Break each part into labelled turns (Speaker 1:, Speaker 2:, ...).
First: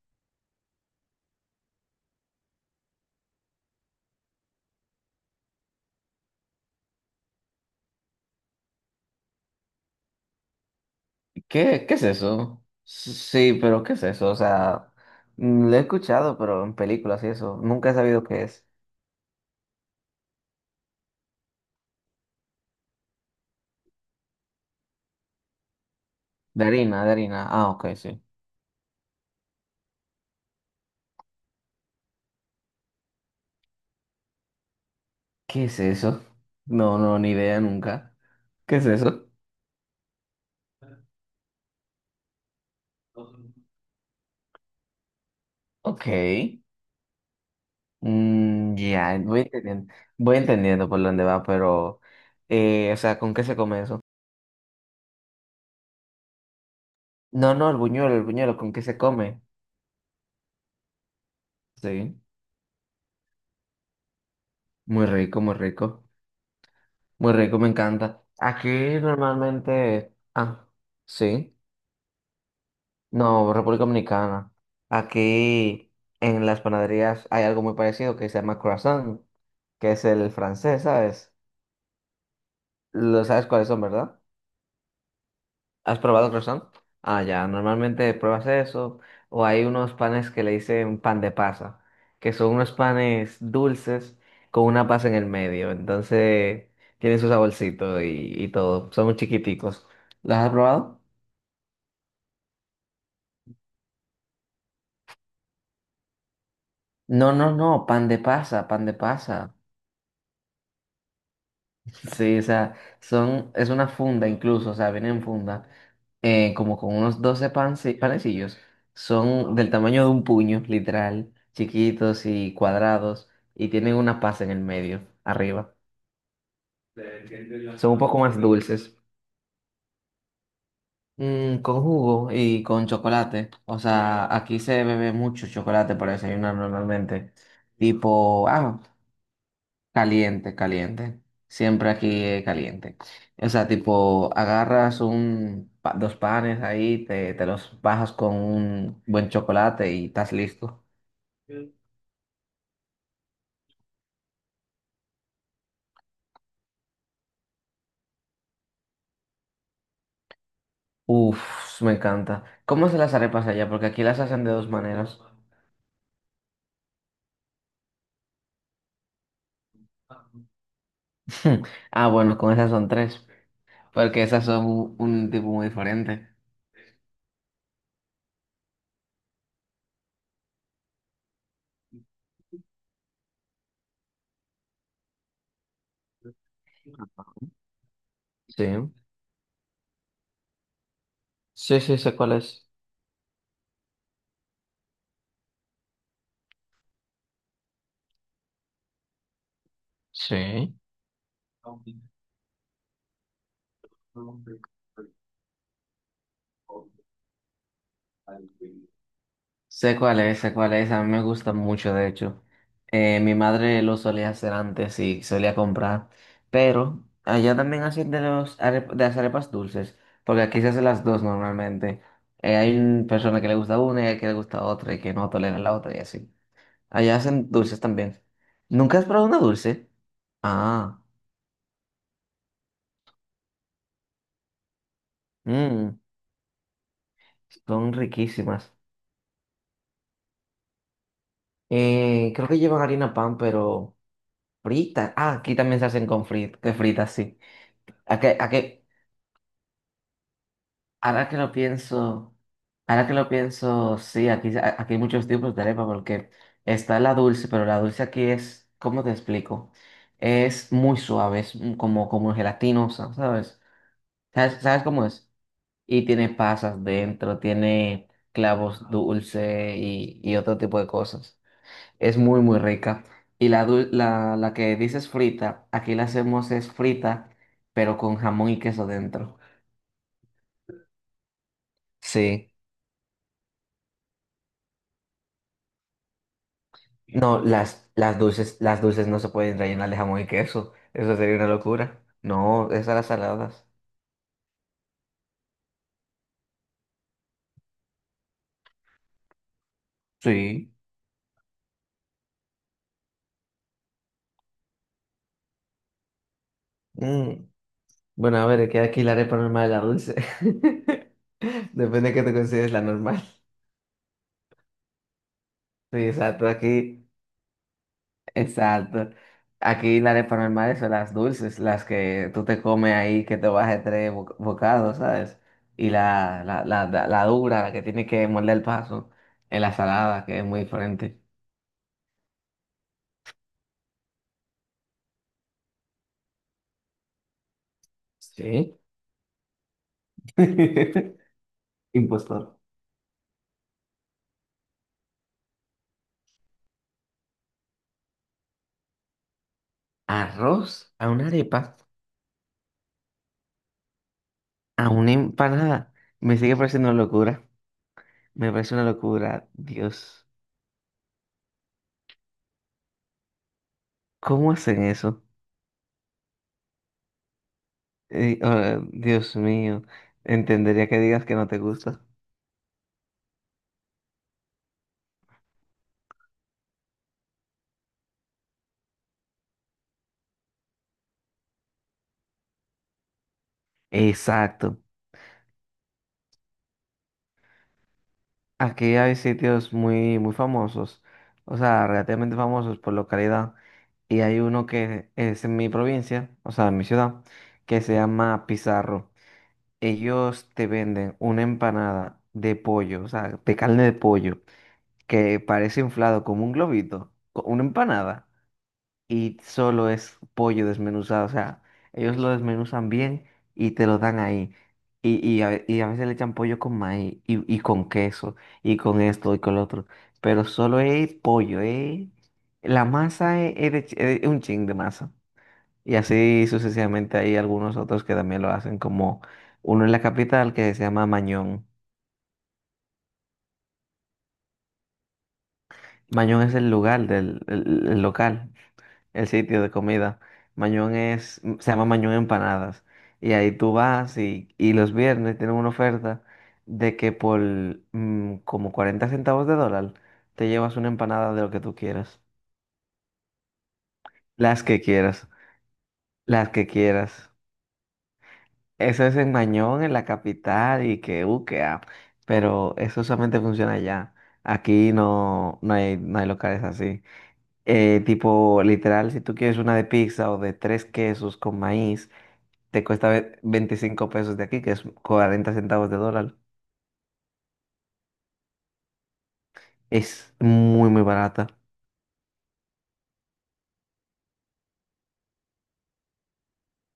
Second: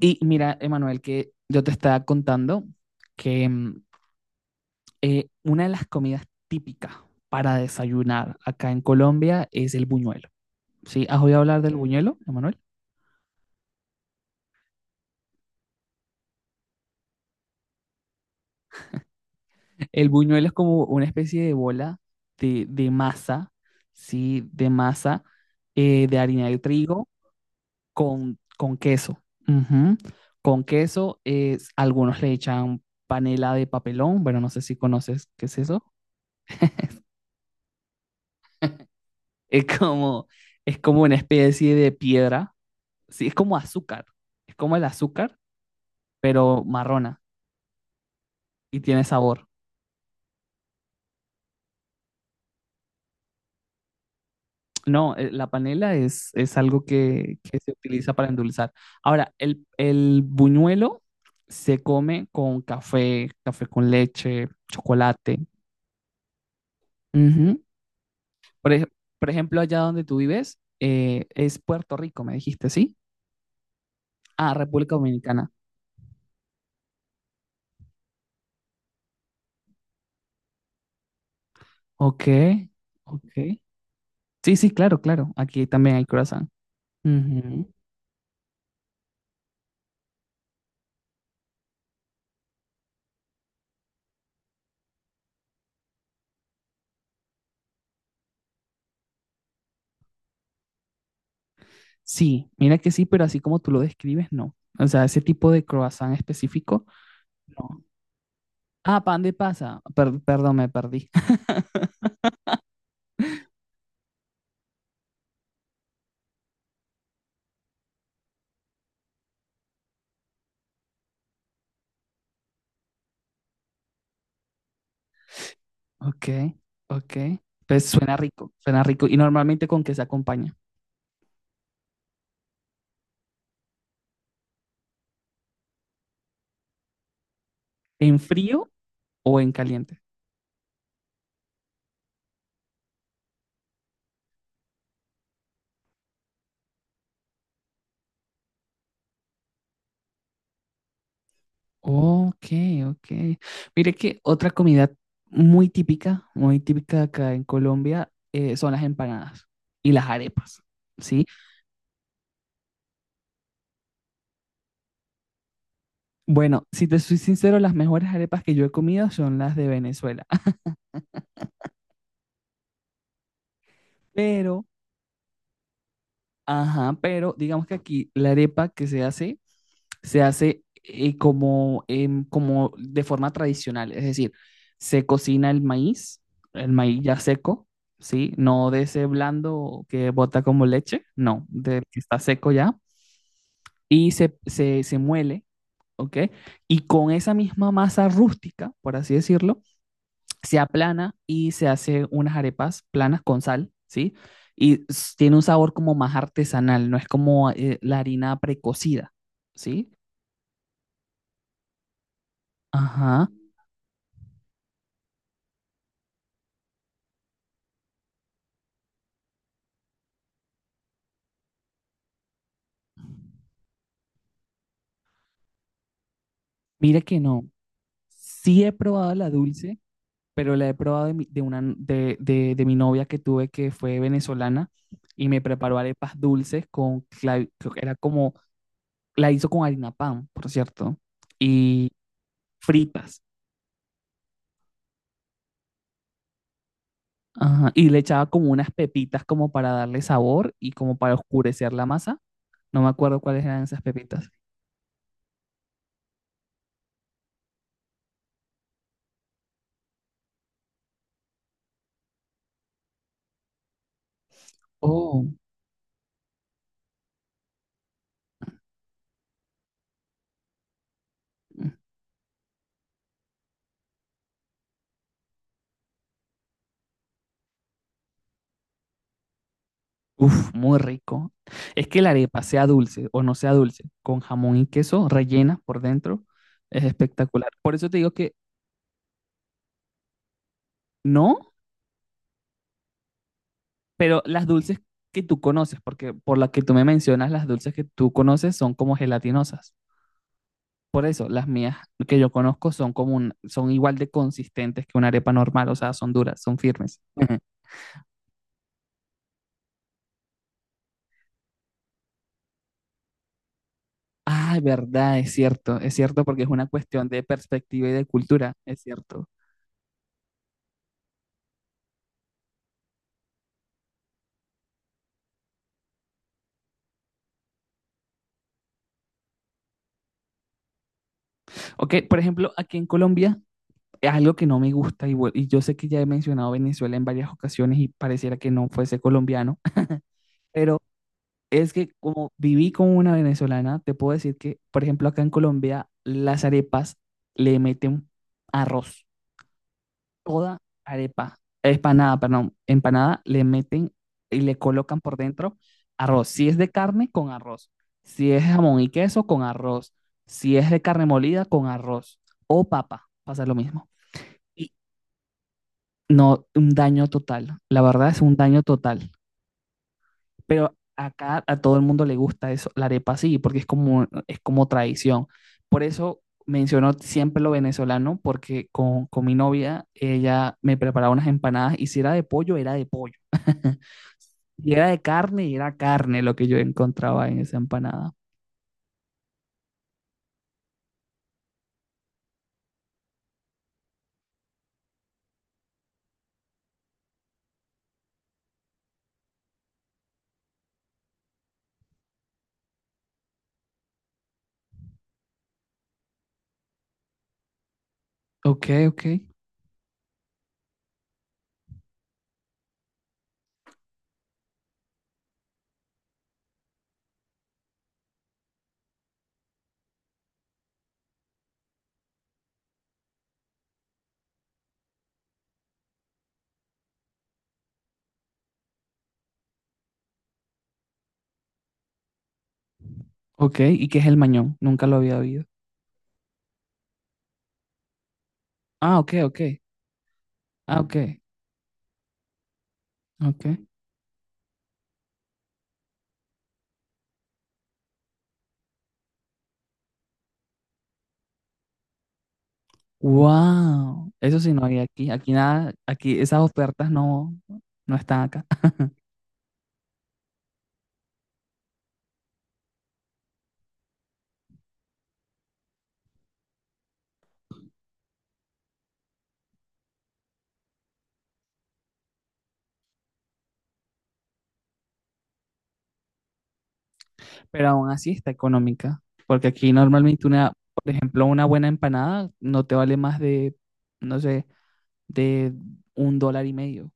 Speaker 1: Y mira, Emanuel, que yo te estaba contando que una de las comidas típicas para desayunar acá en Colombia es el buñuelo. ¿Sí? ¿Has oído hablar del
Speaker 2: ¿Qué es
Speaker 1: buñuelo, Emanuel?
Speaker 2: eso? Sí, pero ¿qué es eso? O sea, lo he escuchado, pero en películas y eso. Nunca he sabido qué es.
Speaker 1: El buñuelo es como una especie de bola de masa, ¿sí? De masa de harina de
Speaker 2: De harina,
Speaker 1: trigo
Speaker 2: de harina. Ah, ok, sí.
Speaker 1: con queso. Ujú. Con queso, algunos le echan panela de papelón. Bueno, no sé si conoces qué es
Speaker 2: ¿Qué es
Speaker 1: eso.
Speaker 2: eso? No, no, ni idea nunca. ¿Qué es eso?
Speaker 1: Es como, es como una especie de piedra. Sí, es como azúcar. Es como el azúcar,
Speaker 2: Ok.
Speaker 1: pero marrona y tiene
Speaker 2: Ya,
Speaker 1: sabor.
Speaker 2: voy entendiendo por dónde va, pero, o sea, ¿con qué se come eso?
Speaker 1: No, la panela es algo que,
Speaker 2: No,
Speaker 1: que
Speaker 2: no,
Speaker 1: se utiliza
Speaker 2: el
Speaker 1: para
Speaker 2: buñuelo,
Speaker 1: endulzar.
Speaker 2: ¿con qué se
Speaker 1: Ahora,
Speaker 2: come?
Speaker 1: el buñuelo se
Speaker 2: Sí,
Speaker 1: come con café, café con leche,
Speaker 2: muy
Speaker 1: chocolate.
Speaker 2: rico, muy rico. Muy rico,
Speaker 1: Ujú.
Speaker 2: me encanta. Aquí
Speaker 1: Por, ej- por ejemplo, allá donde
Speaker 2: normalmente,
Speaker 1: tú vives,
Speaker 2: sí,
Speaker 1: es Puerto Rico, me dijiste, ¿sí?
Speaker 2: no, República Dominicana.
Speaker 1: Ah, República Dominicana.
Speaker 2: Aquí en las panaderías hay algo muy parecido que se llama croissant, que es el francés, ¿sabes?
Speaker 1: Ok,
Speaker 2: Lo sabes
Speaker 1: ok.
Speaker 2: cuáles son, ¿verdad?
Speaker 1: Sí, sí, claro, claro. Aquí también
Speaker 2: ¿Has
Speaker 1: hay
Speaker 2: probado
Speaker 1: croissant.
Speaker 2: croissant? Ah, ya,
Speaker 1: Ujú.
Speaker 2: normalmente pruebas eso, o hay unos panes que le dicen pan de pasa, que son unos panes dulces con una pasa en el medio, entonces tienen su saborcito y todo, son muy chiquiticos. ¿Los has probado?
Speaker 1: Sí, mira que sí, pero así como tú lo describes, no. O sea, ese tipo de croissant específico,
Speaker 2: No, no, no,
Speaker 1: no.
Speaker 2: pan de pasa, pan de
Speaker 1: Ah, pan de
Speaker 2: pasa.
Speaker 1: pasa. Perdón, me perdí.
Speaker 2: Sí, o sea, es una funda incluso, o sea, viene en funda, como con unos 12 panecillos. Son del tamaño de un puño, literal, chiquitos y cuadrados, y tienen una pasa en el medio, arriba.
Speaker 1: Ok, ok. Pues
Speaker 2: Son un
Speaker 1: suena
Speaker 2: poco más
Speaker 1: rico, suena
Speaker 2: dulces.
Speaker 1: rico. ¿Y normalmente con qué se acompaña?
Speaker 2: Mm, con jugo y con chocolate. O sea, aquí se bebe mucho chocolate para desayunar normalmente.
Speaker 1: ¿En
Speaker 2: Tipo,
Speaker 1: frío o en caliente?
Speaker 2: caliente, caliente. Siempre aquí es caliente. O sea, tipo, agarras dos panes ahí, te los bajas con un buen chocolate y estás listo.
Speaker 1: Ok, ok. Mire que otra comida muy típica acá en Colombia, son las empanadas y las arepas, ¿sí?
Speaker 2: Uf, me encanta. ¿Cómo hacen las arepas allá? Porque aquí las hacen de dos maneras.
Speaker 1: Bueno, si te soy sincero, las mejores arepas que yo he comido son las de Venezuela.
Speaker 2: Ah, bueno, con esas son tres. Porque esas
Speaker 1: Pero,
Speaker 2: son un tipo muy diferente.
Speaker 1: ajá, pero digamos que aquí la arepa que se hace como, como de forma tradicional, es decir, se cocina el maíz ya seco, ¿sí?
Speaker 2: Sí.
Speaker 1: No de ese blando que bota como leche, no,
Speaker 2: Sí,
Speaker 1: de
Speaker 2: sí,
Speaker 1: que
Speaker 2: sé
Speaker 1: está
Speaker 2: cuál
Speaker 1: seco
Speaker 2: es.
Speaker 1: ya, y se muele, ¿ok? Y con esa misma masa rústica, por así decirlo, se
Speaker 2: Sí.
Speaker 1: aplana y se hace unas arepas planas con sal, ¿sí? Tiene un sabor como más artesanal, no es como la harina precocida, ¿sí?
Speaker 2: Sé cuál es, a mí me gusta mucho, de hecho.
Speaker 1: Ajá,
Speaker 2: Mi madre lo solía hacer antes y solía comprar, pero allá también hacen de las arepas dulces, porque aquí se hacen las dos normalmente. Hay una persona que le gusta una y hay que le gusta otra y que no tolera la otra y así.
Speaker 1: mira
Speaker 2: Allá
Speaker 1: que no.
Speaker 2: hacen dulces también.
Speaker 1: Sí he
Speaker 2: ¿Nunca has
Speaker 1: probado
Speaker 2: probado
Speaker 1: la
Speaker 2: una
Speaker 1: dulce,
Speaker 2: dulce?
Speaker 1: pero la he
Speaker 2: Ah,
Speaker 1: probado de mi, de una, n- de mi novia que tuve que fue venezolana y me preparó
Speaker 2: mm,
Speaker 1: arepas dulces con, creo que
Speaker 2: son
Speaker 1: era como,
Speaker 2: riquísimas.
Speaker 1: la hizo con harina pan, por cierto, y
Speaker 2: Creo que llevan harina
Speaker 1: fritas.
Speaker 2: pan, pero frita. Ah, aquí también se hacen con frit- que fritas, sí.
Speaker 1: Ajá, y le
Speaker 2: ¿A
Speaker 1: echaba
Speaker 2: qué, a
Speaker 1: como unas
Speaker 2: qué?
Speaker 1: pepitas como para darle sabor y como para
Speaker 2: Ahora que lo
Speaker 1: oscurecer la masa.
Speaker 2: pienso,
Speaker 1: No me
Speaker 2: ahora que
Speaker 1: acuerdo
Speaker 2: lo
Speaker 1: cuáles eran esas
Speaker 2: pienso, sí,
Speaker 1: pepitas.
Speaker 2: aquí, aquí hay muchos tipos de arepa porque está la dulce, pero la dulce aquí es, ¿cómo te explico? Es muy suave, es como, como gelatinosa, ¿sabes? ¿Sabes, sabes cómo es?
Speaker 1: Oh,
Speaker 2: Y tiene pasas dentro, tiene clavos dulce y otro tipo de cosas.
Speaker 1: mm,
Speaker 2: Es muy, muy rica. Y la que dices frita, aquí la hacemos es frita, pero con jamón y queso dentro.
Speaker 1: uf, muy rico. Es que la arepa,
Speaker 2: Sí.
Speaker 1: sea dulce o no sea dulce, con jamón y queso rellena por dentro, es
Speaker 2: No,
Speaker 1: espectacular. Por eso te digo que
Speaker 2: las dulces no se pueden rellenar de jamón y queso. Eso sería una
Speaker 1: no,
Speaker 2: locura. No, esas las saladas.
Speaker 1: pero las dulces que tú conoces, porque por las que tú me mencionas, las dulces que tú conoces son como gelatinosas.
Speaker 2: Sí.
Speaker 1: Por eso, las mías que yo conozco son igual de consistentes que una arepa normal, o sea, son duras, son firmes.
Speaker 2: Mm, Bueno, a ver, queda aquí la arepa normal de la dulce. Depende de qué te consideres la normal.
Speaker 1: Ah, verdad, es
Speaker 2: Sí,
Speaker 1: cierto porque es una cuestión de perspectiva y de cultura, es
Speaker 2: exacto.
Speaker 1: cierto.
Speaker 2: Aquí la arepa normal son las dulces, las que tú te comes ahí, que te bajes tres bocados, ¿sabes? Y la dura, la que tiene que morder el paso, en la salada, que es muy diferente.
Speaker 1: Ok, por ejemplo, aquí en Colombia es algo que no me gusta y, y yo sé que ya he mencionado Venezuela en varias ocasiones y pareciera que no
Speaker 2: Sí.
Speaker 1: fuese colombiano, pero es que como
Speaker 2: Impostor.
Speaker 1: viví con una venezolana, te puedo decir que, por ejemplo, acá en Colombia las arepas le meten arroz. Toda
Speaker 2: Arroz a una
Speaker 1: arepa,
Speaker 2: arepa,
Speaker 1: empanada, perdón, empanada, le meten y le
Speaker 2: a
Speaker 1: colocan
Speaker 2: una
Speaker 1: por dentro
Speaker 2: empanada.
Speaker 1: arroz.
Speaker 2: Me
Speaker 1: Si es
Speaker 2: sigue
Speaker 1: de
Speaker 2: pareciendo una
Speaker 1: carne, con
Speaker 2: locura.
Speaker 1: arroz. Si es
Speaker 2: Me parece
Speaker 1: jamón
Speaker 2: una
Speaker 1: y queso, con
Speaker 2: locura.
Speaker 1: arroz.
Speaker 2: Dios,
Speaker 1: Si es de carne molida, con arroz. O papa, pasa lo mismo.
Speaker 2: ¿cómo
Speaker 1: Y
Speaker 2: hacen eso?
Speaker 1: no, un daño total. La verdad es un daño total.
Speaker 2: Dios mío,
Speaker 1: Pero
Speaker 2: entendería que digas que
Speaker 1: acá
Speaker 2: no te
Speaker 1: a todo el
Speaker 2: gusta.
Speaker 1: mundo le gusta eso, la arepa sí, porque es como tradición. Por eso menciono siempre lo venezolano, porque con mi novia, ella me preparaba unas empanadas y si era de pollo, era de pollo. Y
Speaker 2: Exacto.
Speaker 1: era de carne y era carne lo que yo encontraba en esa empanada.
Speaker 2: Aquí hay sitios muy, muy famosos, o sea, relativamente famosos por localidad. Y hay uno que es en mi provincia, o sea, en mi ciudad, que se llama Pizarro. Ellos te venden una empanada de pollo, o sea, de carne de pollo, que parece inflado como un globito, una empanada,
Speaker 1: Ok, ok,
Speaker 2: y solo es pollo desmenuzado, o sea, ellos lo desmenuzan bien y te lo dan ahí. Y a veces le echan pollo con maíz y con queso y con esto y con lo otro, pero solo es pollo, es... La masa es, es un chin de masa. Y así sucesivamente hay algunos otros que también lo hacen, como uno en la capital que se llama Mañón.
Speaker 1: ok. ¿Y qué es el mañón? Nunca lo había oído.
Speaker 2: Mañón es el lugar del el local,
Speaker 1: Ah, ok,
Speaker 2: el
Speaker 1: ok.
Speaker 2: sitio de comida.
Speaker 1: Ah,
Speaker 2: Mañón
Speaker 1: ok,
Speaker 2: es, se llama Mañón Empanadas. Y
Speaker 1: ok.
Speaker 2: ahí tú vas y los viernes tienen una oferta de que por como 40 centavos de dólar te llevas una empanada de lo que tú quieras.
Speaker 1: Wow. Eso sí
Speaker 2: Las
Speaker 1: no hay
Speaker 2: que
Speaker 1: aquí.
Speaker 2: quieras,
Speaker 1: Aquí nada, aquí esas
Speaker 2: las que
Speaker 1: ofertas
Speaker 2: quieras.
Speaker 1: no, no están acá.
Speaker 2: Eso es en Mañón, en la capital, pero eso solamente funciona allá. Aquí no, no hay, no hay locales así. Tipo, literal, si tú quieres una de pizza o de tres quesos con maíz, te cuesta 25 pesos de aquí, que es 40 centavos de dólar.
Speaker 1: Pero aún así está económica, porque aquí normalmente
Speaker 2: Es
Speaker 1: una,
Speaker 2: muy,
Speaker 1: por
Speaker 2: muy
Speaker 1: ejemplo, una
Speaker 2: barata.
Speaker 1: buena empanada no te vale más de, no sé, de $1.50.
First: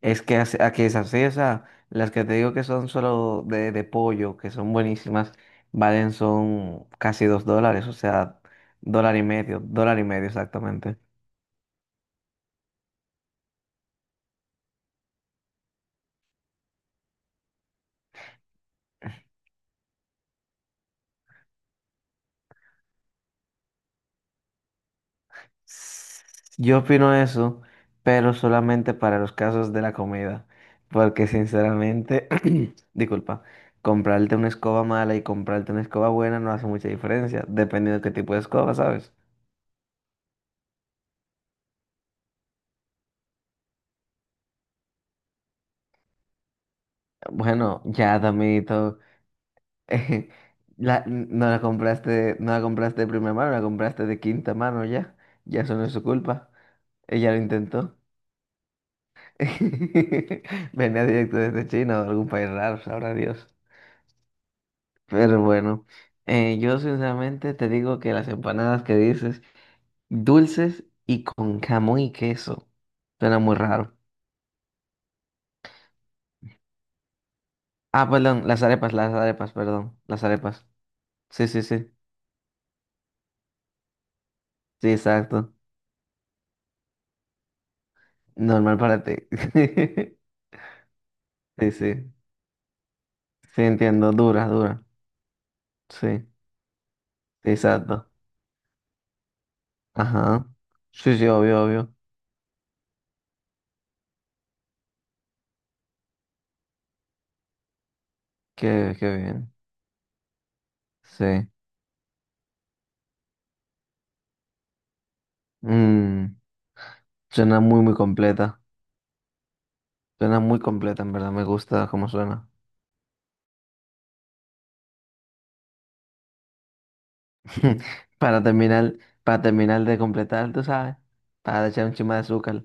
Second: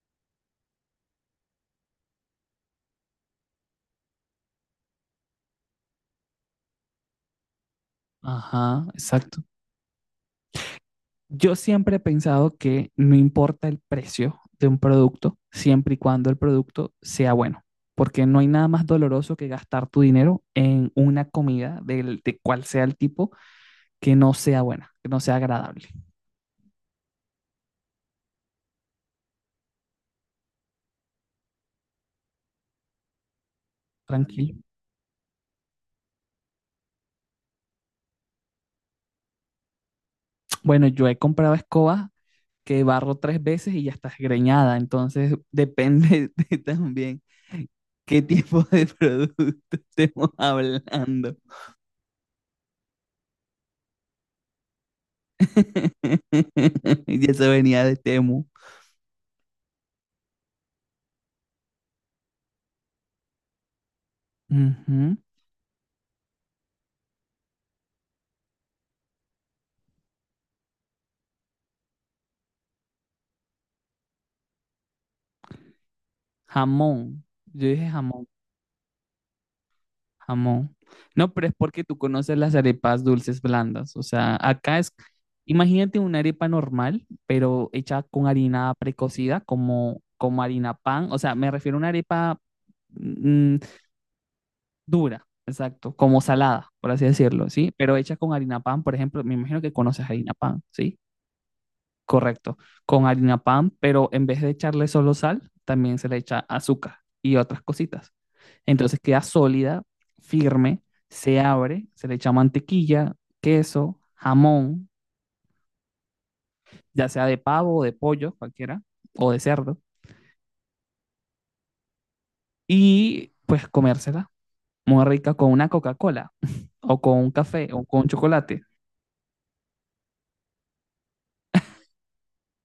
Speaker 2: Es que a que es así, o sea, las que te digo que son solo de pollo, que son buenísimas, valen son casi 2 dólares, o sea,
Speaker 1: Ajá, exacto.
Speaker 2: dólar y medio exactamente.
Speaker 1: Yo siempre he pensado que no importa el precio de un producto, siempre y cuando el producto sea bueno, porque no hay nada más doloroso que gastar tu dinero en una comida del, de cual sea el tipo que no sea buena, que no sea agradable.
Speaker 2: S- Yo opino eso, pero solamente para los casos de la comida, porque sinceramente, disculpa, comprarte una
Speaker 1: Tranquilo.
Speaker 2: escoba mala y comprarte una escoba buena no hace mucha diferencia, dependiendo de qué tipo de escoba, ¿sabes?
Speaker 1: Bueno, yo he comprado escobas que barro tres veces y ya estás greñada. Entonces, depende de también
Speaker 2: Bueno, ya,
Speaker 1: qué tipo de
Speaker 2: Damito.
Speaker 1: producto estemos
Speaker 2: La,
Speaker 1: hablando.
Speaker 2: no la compraste, no la compraste de primera mano, la compraste de quinta mano ya. Ya eso no es su culpa.
Speaker 1: Y
Speaker 2: Ella lo
Speaker 1: eso venía de
Speaker 2: intentó.
Speaker 1: Temu.
Speaker 2: Venía directo desde China o de algún país raro, sabrá Dios.
Speaker 1: Ujú.
Speaker 2: Pero bueno, yo sinceramente te digo que las empanadas que dices, dulces y con jamón y queso, suena muy raro.
Speaker 1: Jamón. Yo dije
Speaker 2: Ah,
Speaker 1: jamón,
Speaker 2: perdón, las arepas, perdón, las arepas.
Speaker 1: jamón. No, pero
Speaker 2: Sí,
Speaker 1: es
Speaker 2: sí,
Speaker 1: porque
Speaker 2: sí,
Speaker 1: tú conoces las arepas dulces blandas. O sea, acá
Speaker 2: sí,
Speaker 1: es,
Speaker 2: exacto.
Speaker 1: imagínate una arepa normal, pero hecha con harina
Speaker 2: Normal para ti.
Speaker 1: precocida, como, como harina pan. O sea, me
Speaker 2: Sí,
Speaker 1: refiero a una
Speaker 2: sí.
Speaker 1: arepa. mm,
Speaker 2: Sí, entiendo, dura, dura.
Speaker 1: Dura, exacto, como
Speaker 2: Sí,
Speaker 1: salada, por así decirlo, ¿sí? Pero
Speaker 2: exacto.
Speaker 1: hecha con harina pan, por ejemplo, me imagino que conoces harina
Speaker 2: Ajá.
Speaker 1: pan, ¿sí?
Speaker 2: Sí, sí, obvio, obvio.
Speaker 1: Correcto, con harina pan, pero en vez de echarle solo sal, también se le echa azúcar y otras cositas.
Speaker 2: Qué,
Speaker 1: Entonces
Speaker 2: qué
Speaker 1: queda
Speaker 2: bien.
Speaker 1: sólida, firme, se
Speaker 2: Sí.
Speaker 1: abre, se le echa mantequilla, queso, jamón,
Speaker 2: Mm,
Speaker 1: ya sea de
Speaker 2: suena
Speaker 1: pavo
Speaker 2: muy,
Speaker 1: o de
Speaker 2: muy
Speaker 1: pollo,
Speaker 2: completa.
Speaker 1: cualquiera, o de cerdo,
Speaker 2: Suena muy completa, en verdad. Me gusta cómo suena.
Speaker 1: y pues comérsela muy rica con una Coca-Cola o con un café o con
Speaker 2: Para
Speaker 1: chocolate.
Speaker 2: terminar, para terminar de completar, tú sabes, para echar un chima de azúcar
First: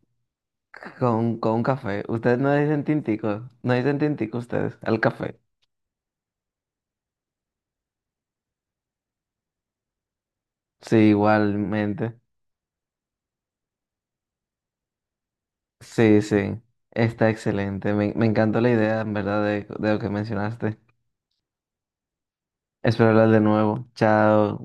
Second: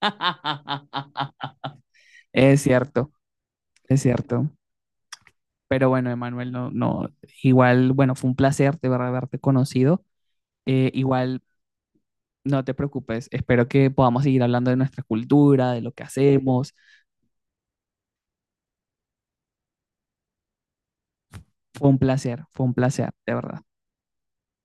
Speaker 2: con un café. Ustedes no
Speaker 1: Es
Speaker 2: dicen
Speaker 1: cierto,
Speaker 2: tintico, no dicen
Speaker 1: es
Speaker 2: tintico
Speaker 1: cierto.
Speaker 2: ustedes, al café.
Speaker 1: Pero bueno, Emanuel, no, no, igual, bueno, fue un placer de verdad haberte conocido.
Speaker 2: Sí,
Speaker 1: Igual,
Speaker 2: igualmente.
Speaker 1: no te preocupes, espero que podamos seguir hablando de nuestra cultura, de lo que
Speaker 2: Sí, sí.
Speaker 1: hacemos.
Speaker 2: Está excelente. Me encantó la idea, en verdad, de lo que mencionaste.
Speaker 1: Fue un placer,
Speaker 2: Espero hablar
Speaker 1: de
Speaker 2: de
Speaker 1: verdad.
Speaker 2: nuevo. Chao.